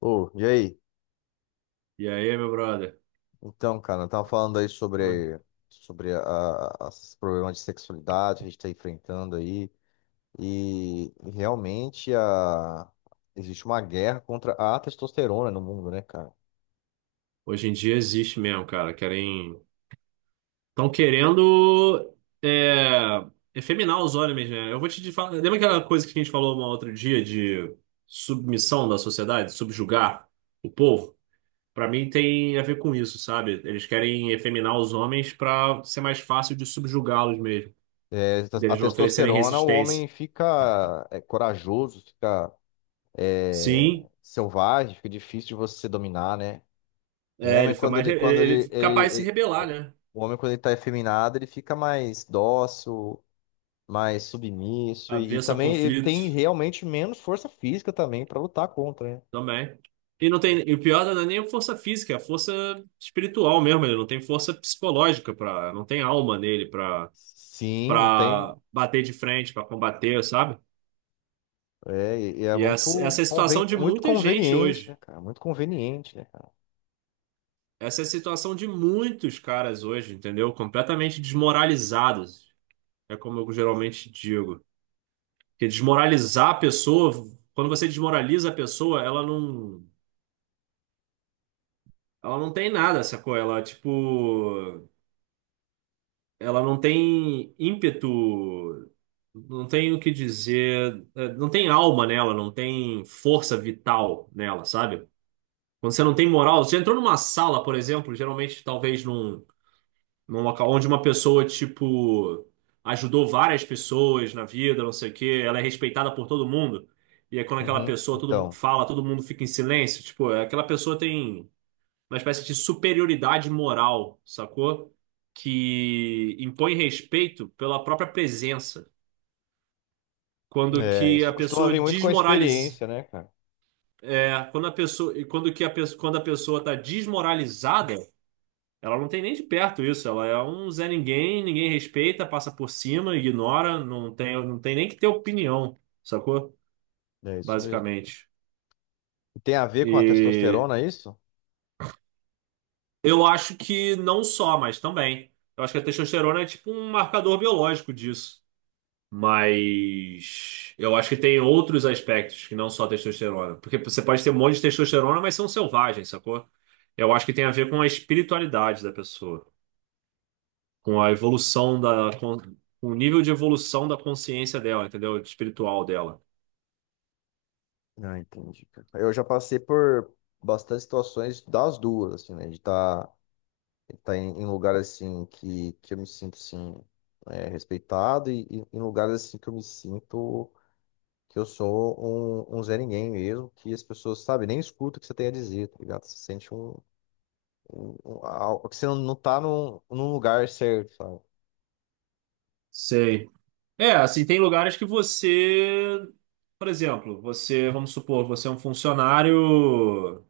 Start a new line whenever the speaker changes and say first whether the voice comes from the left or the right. left: Ô, e aí?
right: E aí, meu brother?
left: Então, cara, eu tava falando aí
right: Pô.
left: sobre, sobre a, a- esses problemas de sexualidade que a gente tá enfrentando aí. E realmente existe uma guerra contra a testosterona no mundo, né, cara?
right: Hoje em dia existe mesmo, cara. Querem. Estão querendo é... efeminar os homens, né? Eu vou te falar. Lembra aquela coisa que a gente falou um outro dia de submissão da sociedade, subjugar o povo? Pra mim tem a ver com isso, sabe? Eles querem efeminar os homens pra ser mais fácil de subjugá-los mesmo,
left: É, a
right: deles não oferecerem
left: testosterona, o
right: resistência.
left: homem fica corajoso, fica é,
right: Sim,
left: selvagem, fica difícil de você dominar, né? O
right: é, ele
left: homem,
right: fica mais. Ele
left: quando
right: ele
left: ele,
right: fica capaz de se
left: ele- ele-
right: rebelar,
left: é,
right: né?
left: o homem, quando ele tá efeminado, ele fica mais dócil, mais submisso e
right: Avesso a
left: também ele tem
right: conflito.
left: realmente menos força física também para lutar contra, né?
right: Também. E não
left: Então,
right: tem, e o pior não é nem a força física, é a força espiritual mesmo. Ele não tem força psicológica para, não tem alma nele para
left: sim, não tem.
right: para bater de frente, para combater, sabe?
left: É, e é
right: Essa é a situação de
left: muito
right: muita gente
left: conveniente, né,
right: hoje.
left: cara? Muito conveniente, né, cara?
right: Essa é a situação de muitos caras hoje, entendeu? Completamente desmoralizados. É como eu geralmente digo. Porque desmoralizar a pessoa, quando você desmoraliza a pessoa, ela não tem nada, sacou? Ela, tipo, ela não tem ímpeto, não tem o que dizer, não tem alma nela, não tem força vital nela, sabe? Quando você não tem moral, você entrou numa sala, por exemplo, geralmente talvez num, num local onde uma pessoa, tipo, ajudou várias pessoas na vida, não sei o quê, ela é respeitada por todo mundo. E é quando aquela
left: Uhum.
right: pessoa, todo mundo
left: Então,
right: fala, todo mundo fica em silêncio, tipo, aquela pessoa tem uma espécie de superioridade moral, sacou? Que impõe respeito pela própria presença. Quando
left: é,
right: que
left: isso
right: a
left: costuma
right: pessoa
left: vir muito com a
right: desmoraliza,
left: experiência, né, cara?
right: quando que a pessoa, quando a pessoa está desmoralizada, ela não tem nem de perto isso, ela é um Zé ninguém, ninguém respeita, passa por cima, ignora, não tem nem que ter opinião, sacou?
left: É isso mesmo.
right: Basicamente.
left: E tem a ver com a
right: E
left: testosterona, é isso?
right: eu acho que não só, mas também. Eu acho que a testosterona é tipo um marcador biológico disso. Mas eu acho que tem outros aspectos que não só a testosterona. Porque você pode ter um monte de testosterona, mas são selvagens, sacou? Eu acho que tem a ver com a espiritualidade da pessoa, com a evolução da, com o nível de evolução da consciência dela, entendeu? Espiritual dela.
left: Ah, entendi, cara. Eu já passei por bastante situações das duas, assim, né? De estar, tá em lugares assim que eu me sinto assim, é, respeitado e em lugares assim que eu me sinto que eu sou um Zé Ninguém mesmo, que as pessoas, sabe, nem escutam o que você tem a dizer, tá ligado? Você sente que você não tá num lugar certo, sabe?
right: Sei. É, assim, tem lugares que você, por exemplo, você, vamos supor, você é um funcionário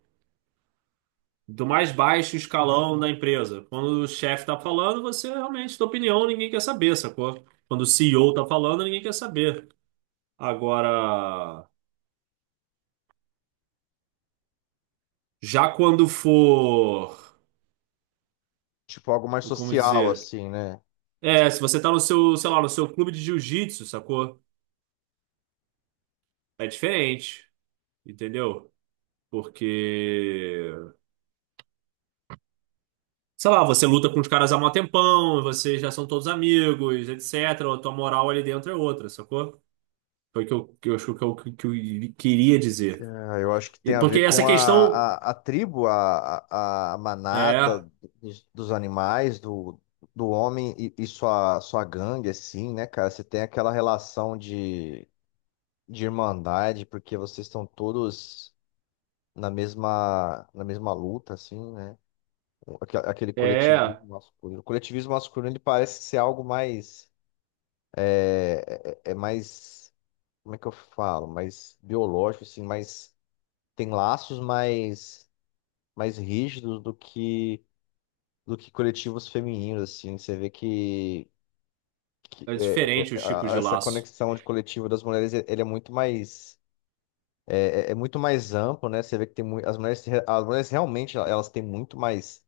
right: do mais baixo escalão da empresa. Quando o chefe tá falando, você realmente, tua opinião, ninguém quer saber, sacou? Quando o C E O tá falando, ninguém quer saber. Agora, já quando for,
left: Tipo algo mais
right: como
left: social,
right: dizer?
left: assim, né?
right: É, se você tá no seu, sei lá, no seu clube de jiu-jitsu, sacou? É diferente, entendeu? Porque, sei lá, você luta com os caras há mó tempão, vocês já são todos amigos, etc. A tua moral ali dentro é outra, sacou? Foi o que eu, que eu queria dizer.
left: Ah, eu acho que tem
right: E
left: a
right: porque
left: ver
right: essa
left: com
right: questão
left: a tribo, a manada
right: é,
left: dos animais, do, do homem e sua gangue, assim, né, cara? Você tem aquela relação de irmandade, porque vocês estão todos na mesma luta, assim, né? Aquele
right: é,
left: coletivismo masculino. O coletivismo masculino, ele parece ser algo mais, é mais, como é que eu falo? Mais biológico, assim, mais, tem laços mais rígidos do que coletivos femininos, assim. Você vê que
right: é
left: é,
right: diferente
left: é,
right: os tipos
left: a-
right: de
left: essa
right: laço.
left: conexão de coletivo das mulheres, e- ele é muito mais é, é muito mais amplo, né? Você vê que tem mui- as mulheres se re- as mulheres realmente elas têm muito mais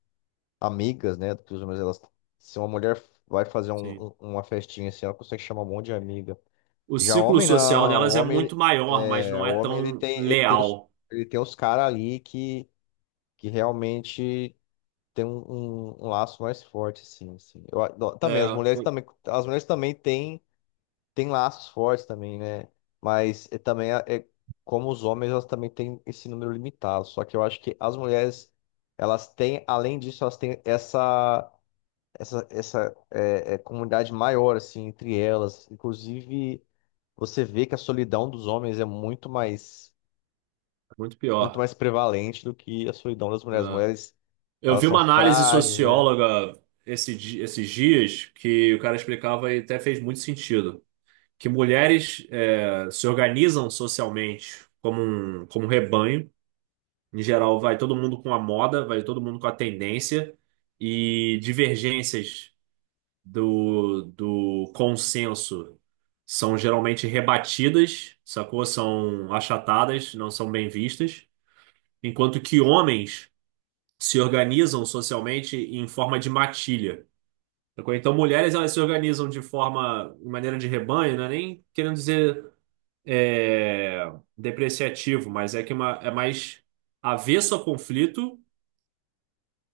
left: amigas, né? Do que os homens. Elas, se uma mulher vai fazer
right: Sim.
left: uma festinha assim, ela consegue chamar um monte de amiga.
right: O
left: Já
right: ciclo
left: homem
right: social
left: não, o
right: delas é
left: homem
right: muito maior, mas não
left: o
right: é
left: homem ele
right: tão
left: tem ele tem os
right: leal.
left: ele tem os caras ali que realmente tem um laço mais forte, assim. Eu, adoro- também, as
right: É,
left: mulheres também, as mulheres também têm, têm laços fortes também, né? Mas é, também é, é como os homens, elas também têm esse número limitado. Só que eu acho que as mulheres, elas têm, além disso, elas têm essa é, é, comunidade maior, assim, entre elas. Inclusive, você vê que a solidão dos homens é
right: é muito
left: muito
right: pior.
left: mais prevalente do que a solidão das mulheres. As
right: É.
left: mulheres,
right: Eu
left: elas
right: vi
left: são
right: uma análise
left: frágeis, né?
right: socióloga esses dias que o cara explicava e até fez muito sentido. Que mulheres se organizam socialmente como um rebanho. Em geral, vai todo mundo com a moda, vai todo mundo com a tendência e divergências do, do consenso são geralmente rebatidas, sacou? São achatadas, não são bem vistas, enquanto que homens se organizam socialmente em forma de matilha. Sacou? Então, mulheres elas se organizam de forma, de maneira de rebanho, não é nem querendo dizer é, depreciativo, mas é que é uma, é mais avesso a conflito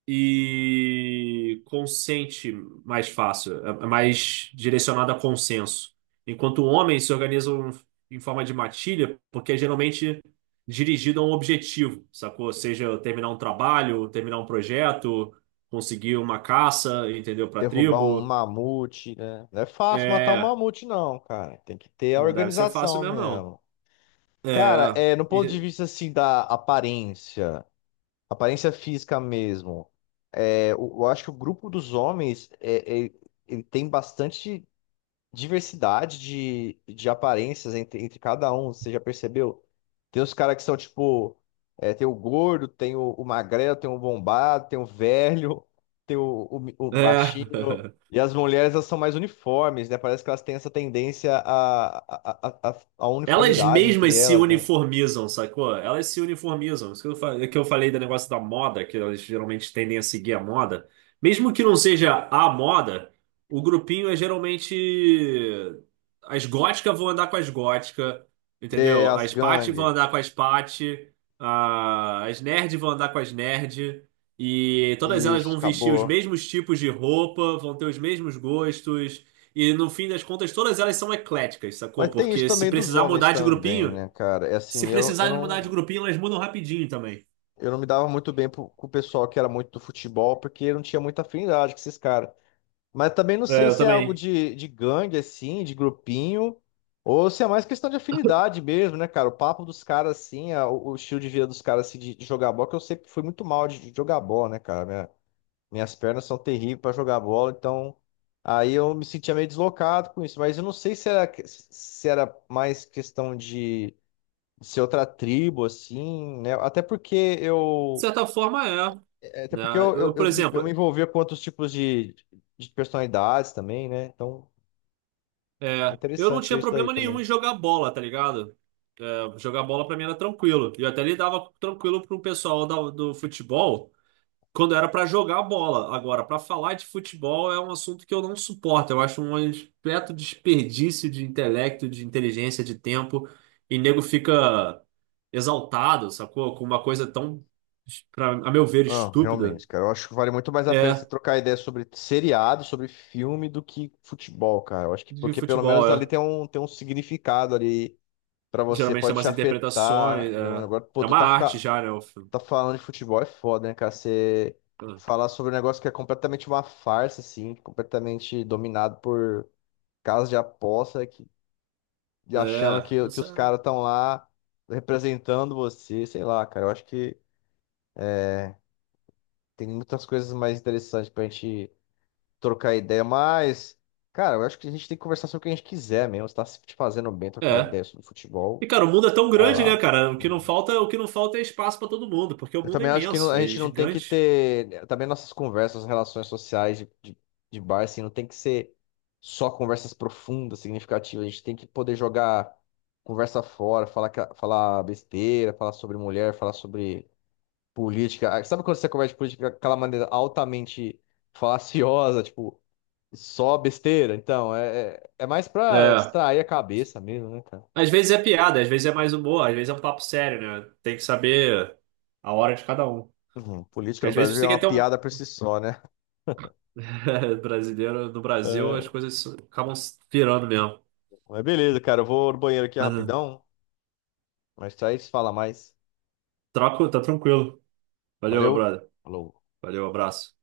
right: e consente mais fácil, é mais direcionado a consenso. Enquanto homens se organizam em forma de matilha, porque é geralmente dirigido a um objetivo, sacou? Seja terminar um trabalho, terminar um projeto, conseguir uma caça, entendeu? Para a
left: Derrubar um
right: tribo.
left: mamute, né? Não é fácil matar um
right: É,
left: mamute, não, cara. Tem que ter a
right: não deve ser fácil
left: organização
right: mesmo, não.
left: mesmo. Cara,
right: É,
left: é, no ponto de
right: ente-
left: vista assim da aparência, aparência física mesmo, é, eu acho que o grupo dos homens ele tem bastante diversidade de aparências entre, entre cada um, você já percebeu? Tem os caras que são tipo, é, tem o gordo, tem o magrelo, tem o bombado, tem o velho, tem o
right: é.
left: baixinho. E as mulheres, elas são mais uniformes, né? Parece que elas têm essa tendência à
right: Elas
left: uniformidade entre
right: mesmas se
left: elas, né?
right: uniformizam, sacou? Elas se uniformizam. Isso que eu, falei do negócio da moda, que elas geralmente tendem a seguir a moda. Mesmo que não seja a moda, o grupinho é geralmente. As góticas vão andar com as góticas,
left: É,
right: entendeu?
left: as
right: As paty vão
left: gangues.
right: andar com as paty, as nerd vão andar com as nerd. E todas elas
left: Isso,
right: vão vestir os
left: acabou.
right: mesmos tipos de roupa, vão ter os mesmos gostos. E no fim das contas, todas elas são ecléticas, sacou?
left: Mas tem isso
right: Porque se
left: também dos
right: precisar
left: homens
right: mudar de
left: também,
right: grupinho,
left: né, cara? É
right: se
left: assim, eu
right: precisarem mudar de
left: não.
right: grupinho, elas mudam rapidinho também.
left: Eu não me dava muito bem pro- com o pessoal que era muito do futebol, porque eu não tinha muita afinidade com esses caras. Mas também não
right: É,
left: sei
right: eu
left: se é algo
right: também.
left: de gangue, assim, de grupinho, ou se é mais questão de afinidade mesmo, né, cara? O papo dos caras, assim, a- o estilo de vida dos caras, assim, de jogar bola, que eu sempre fui muito mal de jogar bola, né, cara? Minhas pernas são terríveis pra jogar bola, então aí eu me sentia meio deslocado com isso. Mas eu não sei se era, que- se era mais questão de ser outra tribo, assim, né? Até porque
right: De
left: eu.
right: certa forma, é.
left: É, até
right: Né?
left: porque eu, eu,
right: Eu, por
left: eu, me eu
right: exemplo,
left: me envolvia com outros tipos de personalidades também, né? Então,
right: é, eu não
left: interessante ver
right: tinha
left: isso daí
right: problema nenhum
left: também.
right: em jogar bola, tá ligado? É, jogar bola pra mim era tranquilo. E eu até lidava tranquilo pro pessoal do futebol quando era pra jogar bola. Agora, pra falar de futebol é um assunto que eu não suporto. Eu acho um completo desperdício de intelecto, de inteligência, de tempo. E nego fica exaltado, sacou? Com uma coisa tão, pra, a meu ver,
left: Ah,
right: estúpida.
left: realmente, cara. Eu acho que vale muito mais a pena você
right: É,
left: trocar ideia sobre seriado, sobre filme, do que futebol, cara. Eu acho que
right: de
left: porque pelo
right: futebol,
left: menos ali
right: é.
left: tem um significado ali pra você,
right: Geralmente tem
left: pode te
right: umas
left: afetar.
right: interpretações. É,
left: Agora, pô,
right: é
left: tu
right: uma
left: tá,
right: arte
left: fica,
right: já, né? O filme.
left: tá falando de futebol é foda, né, cara? Você falar sobre um negócio que é completamente uma farsa, assim, completamente dominado por casas de aposta e achando
right: É,
left: que os
right: isso
left: caras estão lá representando você, sei lá, cara. Eu acho que tem muitas coisas mais interessantes pra gente trocar ideia, mas, cara, eu acho que a gente tem que conversar sobre o que a gente quiser mesmo. Se tá, se te fazendo bem
right: é.
left: trocar
right: É.
left: ideia sobre
right: E,
left: futebol,
right: cara, o mundo é tão
left: vai
right: grande, né,
left: lá.
right: cara? O que não falta, o que não falta é espaço pra todo mundo, porque o
left: Eu
right: mundo é
left: também acho que não-
right: imenso,
left: a
right: é
left: gente não tem que
right: gigante.
left: ter. Também nossas conversas, relações sociais de bar, assim, não tem que ser só conversas profundas, significativas. A gente tem que poder jogar conversa fora, falar, ca- falar besteira, falar sobre mulher, falar sobre política. Ah, sabe quando você conversa de política daquela maneira altamente falaciosa, tipo, só besteira? Então, é, é mais pra
right: É.
left: distrair a cabeça mesmo, né, cara?
right: Às vezes é piada, às vezes é mais humor, às vezes é um papo sério, né? Tem que saber a hora de cada um.
left: Uhum, política
right: Porque
left: no
right: às vezes
left: Brasil
right: você
left: é
right: quer
left: uma
right: ter um
left: piada por si só, né?
right: brasileiro no Brasil, as coisas acabam se virando mesmo.
left: Mas beleza, cara. Eu vou no banheiro aqui
right: Mas eh,
left: rapidão. Mas aí se fala mais.
right: Troco, tá tranquilo. Valeu, meu
left: Valeu.
right: brother.
left: Falou.
right: Valeu, abraço.